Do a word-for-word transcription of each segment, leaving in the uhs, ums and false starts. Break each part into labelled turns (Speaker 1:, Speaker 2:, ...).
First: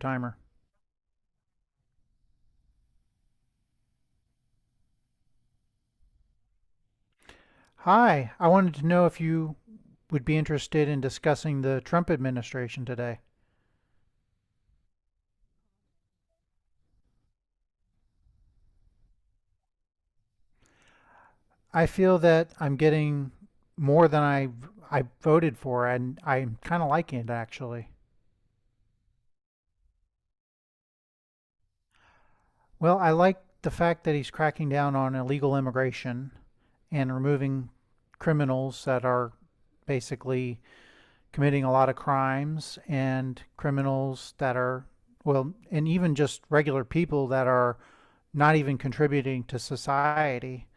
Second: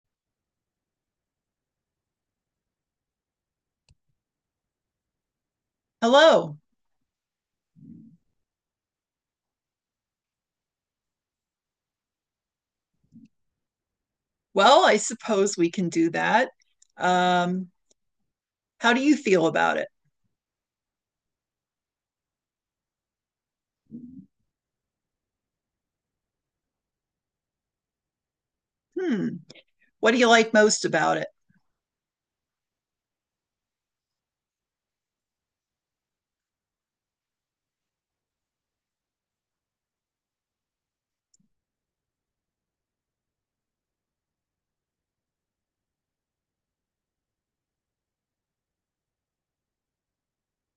Speaker 1: Timer.
Speaker 2: Hello.
Speaker 1: Hi, I wanted to know if you would be interested in discussing the Trump administration today.
Speaker 2: Well, I suppose we can do that. Um, how do you feel about it?
Speaker 1: I feel that I'm getting more than I I voted for, and I'm kind of liking it actually.
Speaker 2: Hmm. What do you like most about it?
Speaker 1: Well, I like the fact that he's cracking down on illegal immigration and removing criminals that are basically committing a lot of crimes and criminals that are, well, and even just regular people that are not even contributing to society.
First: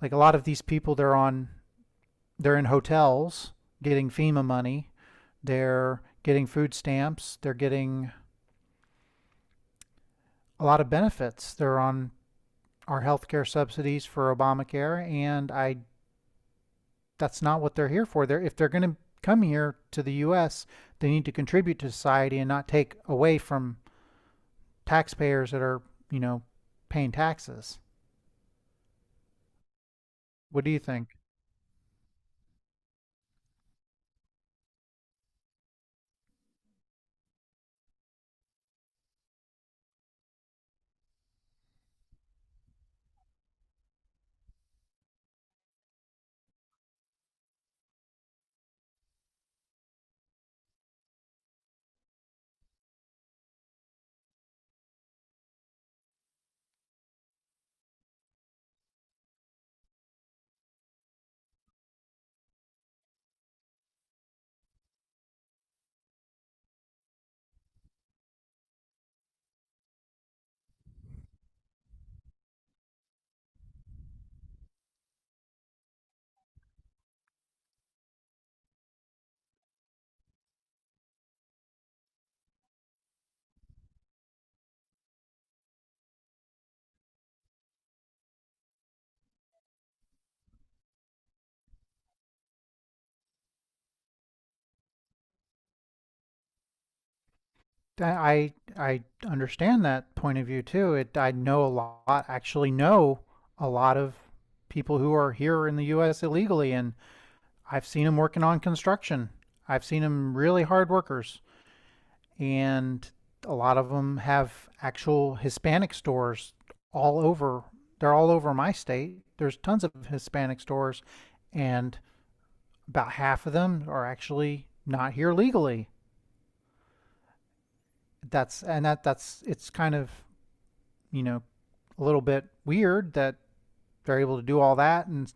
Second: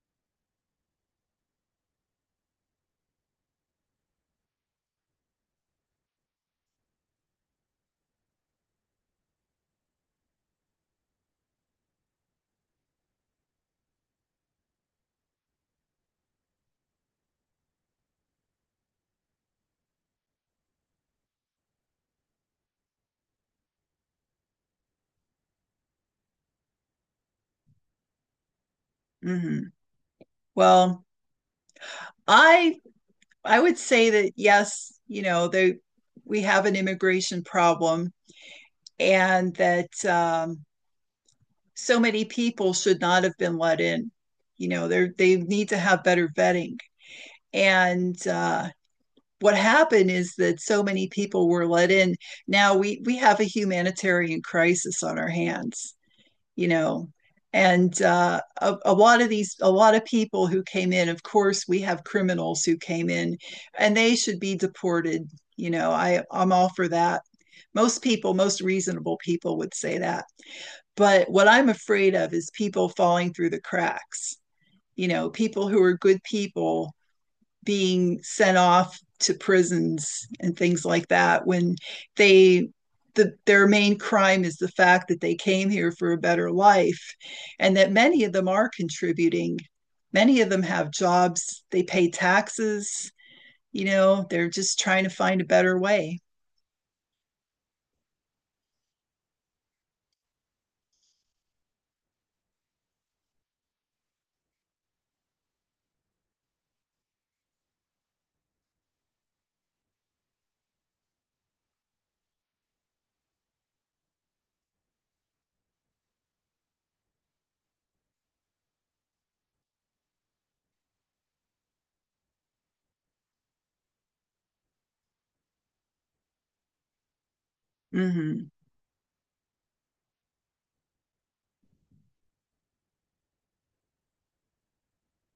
Speaker 1: Like a lot of these people, they're on, they're in hotels getting FEMA money, they're getting food stamps, they're getting a lot of benefits. They're on our healthcare subsidies for Obamacare, and I that's not what they're here for. They're if they're going to come here to the U S, they need to contribute to society and not take away from taxpayers that are, you know, paying taxes.
Speaker 2: Hmm.
Speaker 1: What do you
Speaker 2: Well,
Speaker 1: think?
Speaker 2: I I would say that yes, you know, there we have an immigration problem and that um, so many people should not have been let in. You know, they they need to have better vetting. And uh, What happened is that so many people were let in. Now we we have a humanitarian crisis on our hands, you know, and uh, a, a, lot of these a lot of people who came in, of course we have criminals who came in and they should be deported. You know, i i'm all for that. Most people, most reasonable people would say that, but what I'm afraid of is people falling through the cracks, you know, people who are good people being sent off to prisons and things like that when they the, their main crime is the fact that they came here for a better life and that many of them are contributing. Many of them have jobs, they pay taxes. You know, they're just trying to find a better way.
Speaker 1: I I understand that point of view too. It I know a lot, actually know a lot of people who are here in the U S illegally, and I've seen them working on construction. I've seen them really hard workers, and a lot of them have actual Hispanic stores all over. They're all over my state. There's tons of Hispanic stores, and about half of them are actually not here legally.
Speaker 2: Mhm.
Speaker 1: That's and that that's it's kind of you know a little bit weird that they're able to do all that and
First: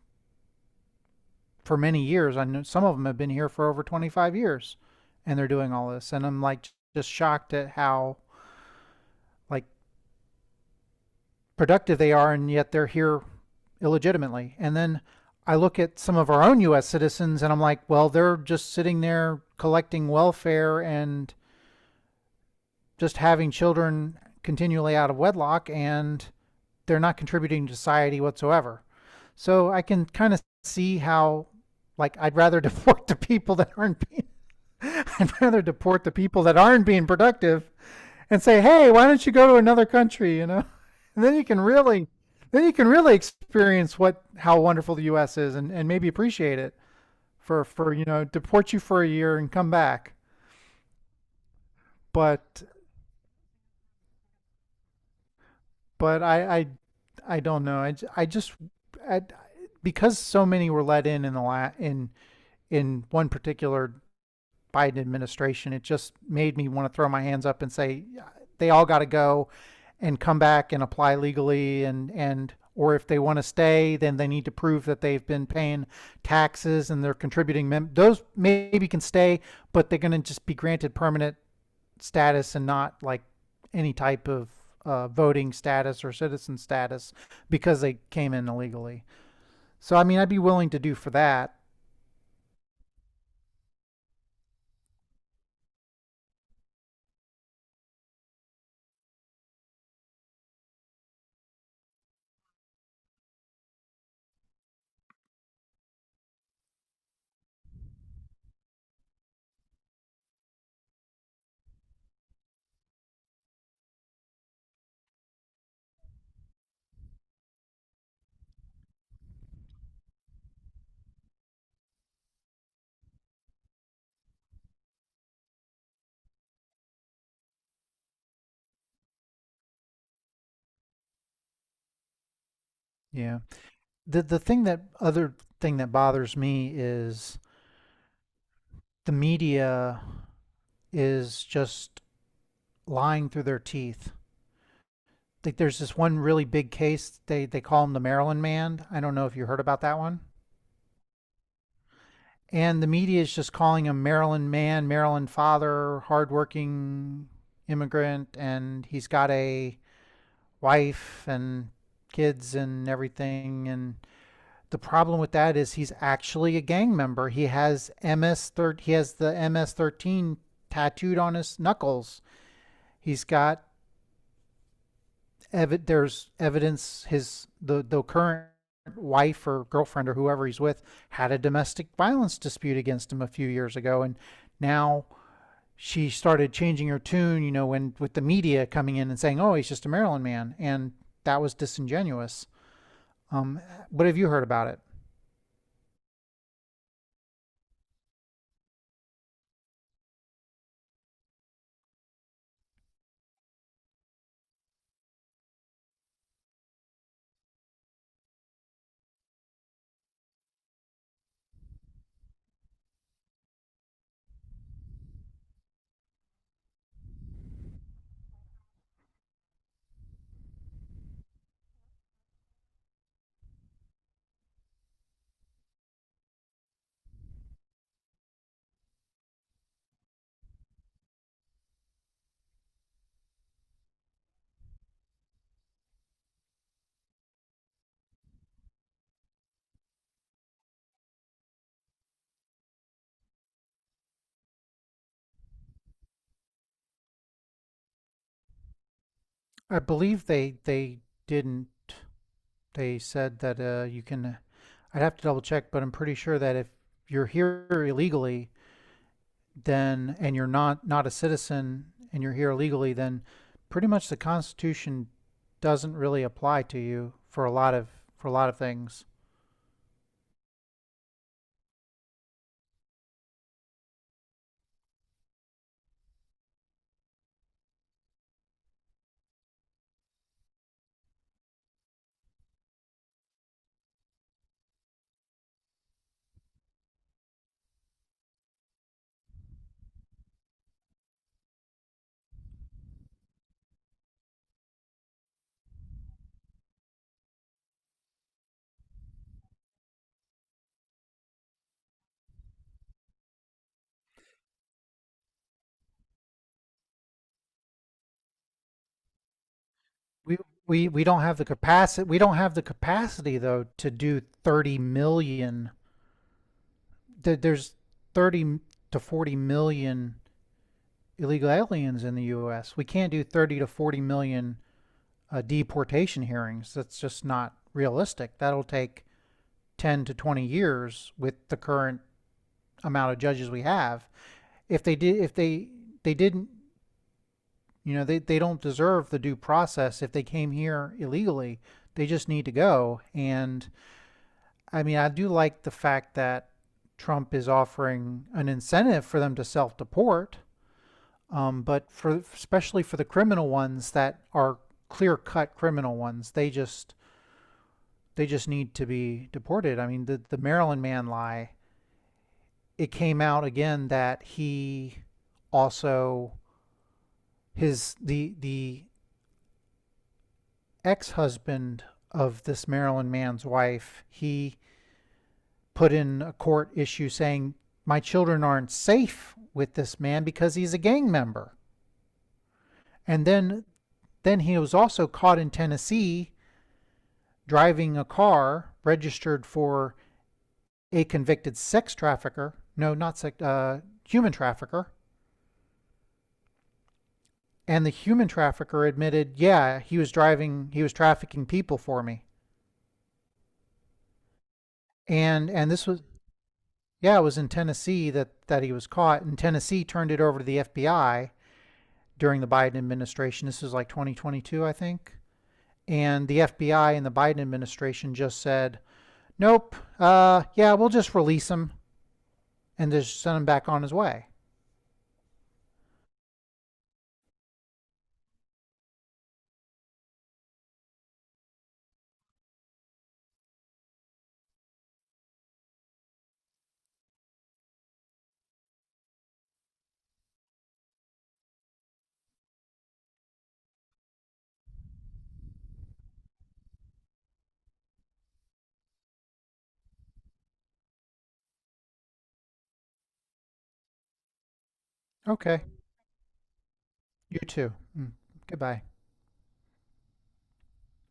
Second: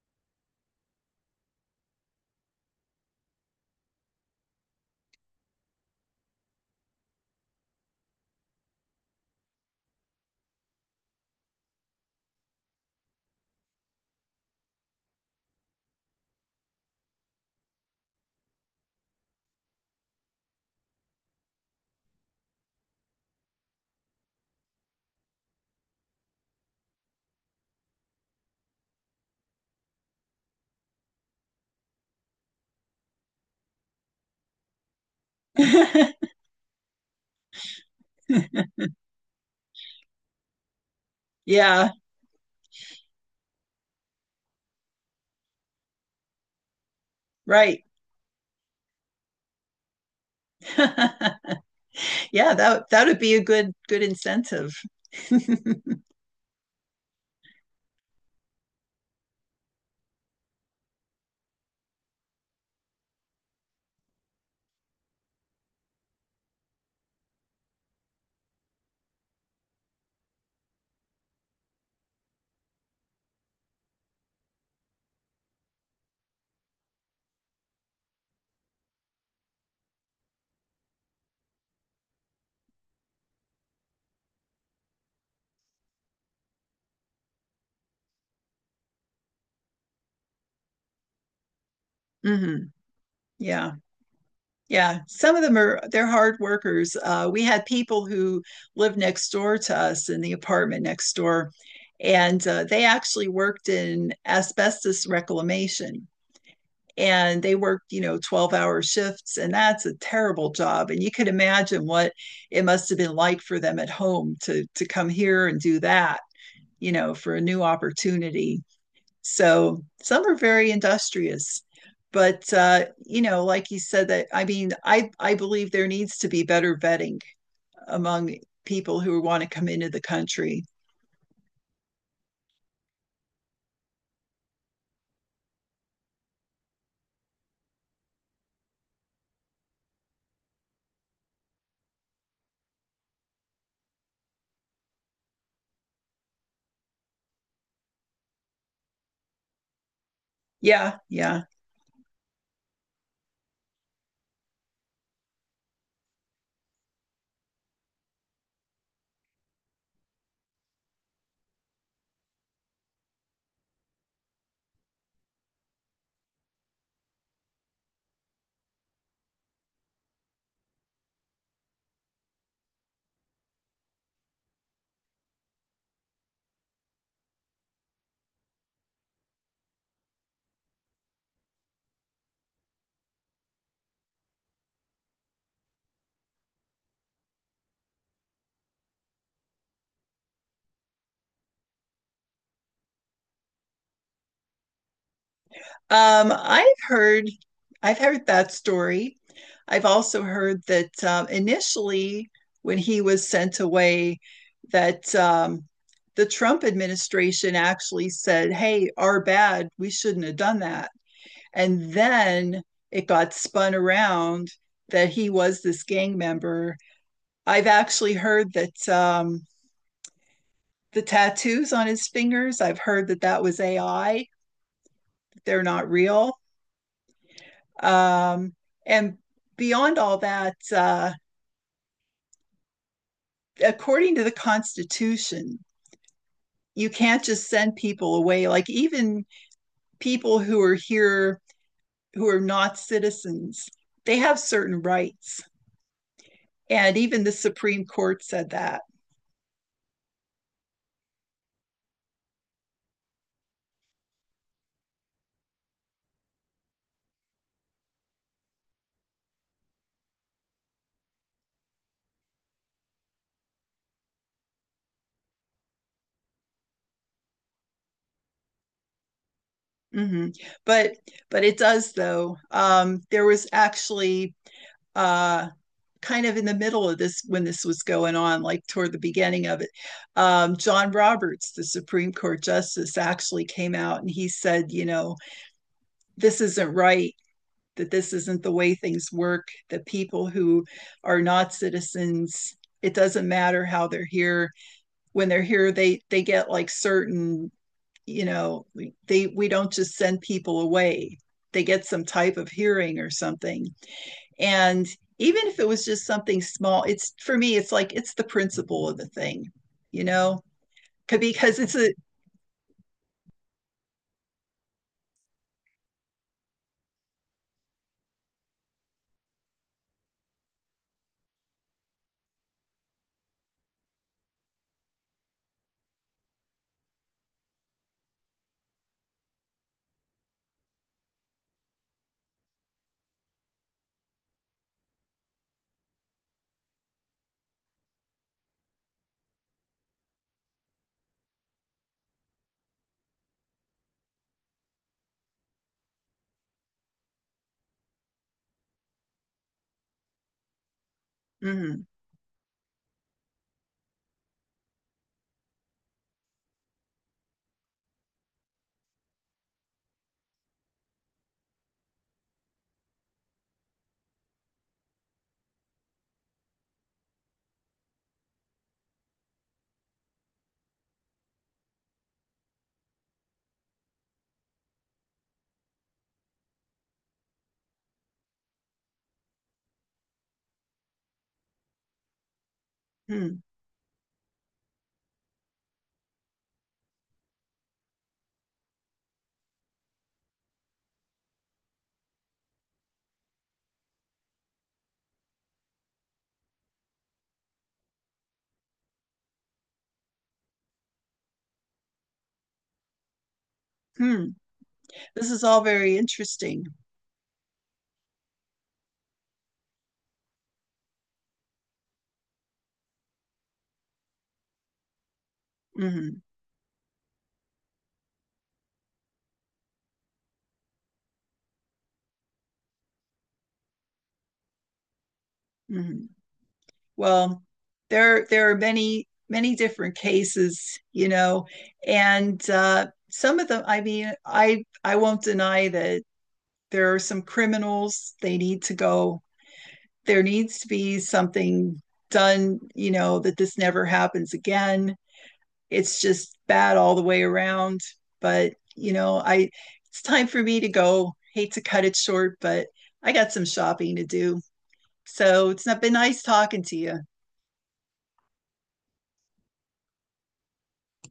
Speaker 1: for many years. I know some of them have been here for over twenty-five years and they're doing all this and I'm like just shocked at how like productive they are and yet they're here illegitimately. And then I look at some of our own U S citizens and I'm like, well, they're just sitting there collecting welfare and just having children continually out of wedlock and they're not contributing to society whatsoever. So I can kind of see how like I'd rather deport the people that aren't being I'd rather deport the people that aren't being productive and say, "Hey, why don't you go to another country, you know?" And then you can
Speaker 2: Yeah,
Speaker 1: really then you can really experience what how wonderful the U S is and, and maybe appreciate it for
Speaker 2: right.
Speaker 1: for you know, deport you for a year and come back.
Speaker 2: Yeah,
Speaker 1: But
Speaker 2: that that would be a good good incentive.
Speaker 1: but I I, I don't know. I, I just I, because so many were let in in the la- in in one particular Biden administration, it just made me want to throw my hands up and say, "Yeah, they all got to go and come back and apply legally and and or if they want to stay, then they need to prove that they've been paying taxes and they're contributing. Mem- those maybe can stay, but they're going to just be granted permanent status and not like any type of uh, voting status or citizen status because they came in illegally. So I mean, I'd be willing to do for that."
Speaker 2: Hmm. Yeah. Yeah. Some of them are, they're hard workers. Uh, we had people who lived next door to us in the apartment next door, and uh, they actually worked in asbestos reclamation. And they worked, you know, twelve hour shifts, and that's a terrible job. And you could imagine what it must have been like for them at home to to come here and do that, you know, for a new opportunity. So some are very industrious. But uh, you know, like you said, that I mean, I I believe there needs to be better vetting among people who want to come into the country.
Speaker 1: Yeah. The the thing that other thing that bothers me is the media is just lying through their teeth. Like there's this one really big case. They they call him the Maryland Man. I don't know if you heard about that one.
Speaker 2: Yeah, yeah.
Speaker 1: And the media is just calling him Maryland man, Maryland father, hardworking immigrant, and he's got a wife and kids and everything. And the problem with that is he's actually a gang member. He has M S thir- he has the M S thirteen tattooed on his knuckles. He's got ev- there's evidence his the the current wife or girlfriend or whoever he's with had a domestic violence dispute against him a few years ago and now she started changing her tune, you know, when with the media coming in and saying, "Oh, he's just a Maryland man," and that was disingenuous. Um, what have you heard about it?
Speaker 2: Um, I've heard, I've heard that story. I've also heard that um, initially, when he was sent away, that um, the Trump administration actually said, "Hey, our bad. We shouldn't have done that." And then it got spun around that he was this gang member. I've actually heard that um, the tattoos on his fingers. I've heard that that was A I. They're not real. Um, and beyond all that, uh, according to the Constitution, you can't just send people away. Like even people who are here who are not citizens, they have certain rights, and even the Supreme Court said that.
Speaker 1: I believe they they didn't. They said that uh, you can. I'd have to double check, but I'm pretty sure that if you're here illegally, then and you're not not a citizen and you're here illegally, then pretty much the Constitution doesn't really apply to you for a lot of for a lot of things.
Speaker 2: Mm-hmm. But but it does though. Um, there was actually uh, kind of in the middle of this when this was going on, like toward the beginning of it. Um, John Roberts, the Supreme Court Justice, actually came out and he said, you know, this isn't right, that this isn't the way things work, that people who are not citizens. It doesn't matter how they're here. When they're here, they they get like certain, you know, they we don't just send people away, they get some type of hearing or something. And even if it was just something small, it's, for me, it's like it's the principle of the thing, you
Speaker 1: We
Speaker 2: know.
Speaker 1: we we don't have the
Speaker 2: Because it's a.
Speaker 1: capacity. We don't have the capacity though to do thirty million. There's thirty to forty million illegal aliens in the U S. We can't do thirty to forty million uh, deportation hearings. That's just not realistic. That'll take ten to twenty years with the current amount of judges we have. If they did, if they they didn't, you know, they they don't deserve the due process if they came here illegally. They just need to go and I mean, I do like the fact that Trump is offering an incentive for them to self deport, um,
Speaker 2: Hmm.
Speaker 1: but for especially for the criminal ones that are clear cut criminal ones, they just they just need to be deported. I mean, the the Maryland man lie. It came out again that he also his the the ex husband of this Maryland man's wife. He put in a court issue saying, my children aren't safe with this man because he's a gang member. And
Speaker 2: Hmm.
Speaker 1: then, then he was also caught in Tennessee driving a car registered for a convicted sex trafficker. No, not sex, uh, human trafficker. And the human trafficker admitted, yeah, he was driving, he was trafficking people for me.
Speaker 2: Hmm. This is
Speaker 1: And
Speaker 2: all
Speaker 1: and this
Speaker 2: very
Speaker 1: was,
Speaker 2: interesting.
Speaker 1: yeah, it was in Tennessee that that he was caught. And Tennessee turned it over to the F B I during the Biden administration. This is like twenty twenty-two, I think.
Speaker 2: Hmm.
Speaker 1: And the F B I and the Biden administration just said, nope, uh, yeah, we'll just release him and just send him back on his way.
Speaker 2: Hmm. Well, there there are many many different cases, you know, and uh, some of them. I mean, I I won't deny that there are some criminals, they need to go. There needs to be something done, you know, that this never happens again. It's just bad all the way around. But, you know, I it's time for me to go. Hate to cut it short, but I got some shopping to do. So
Speaker 1: Okay,
Speaker 2: it's not been nice talking to you.
Speaker 1: you too. Mm, goodbye.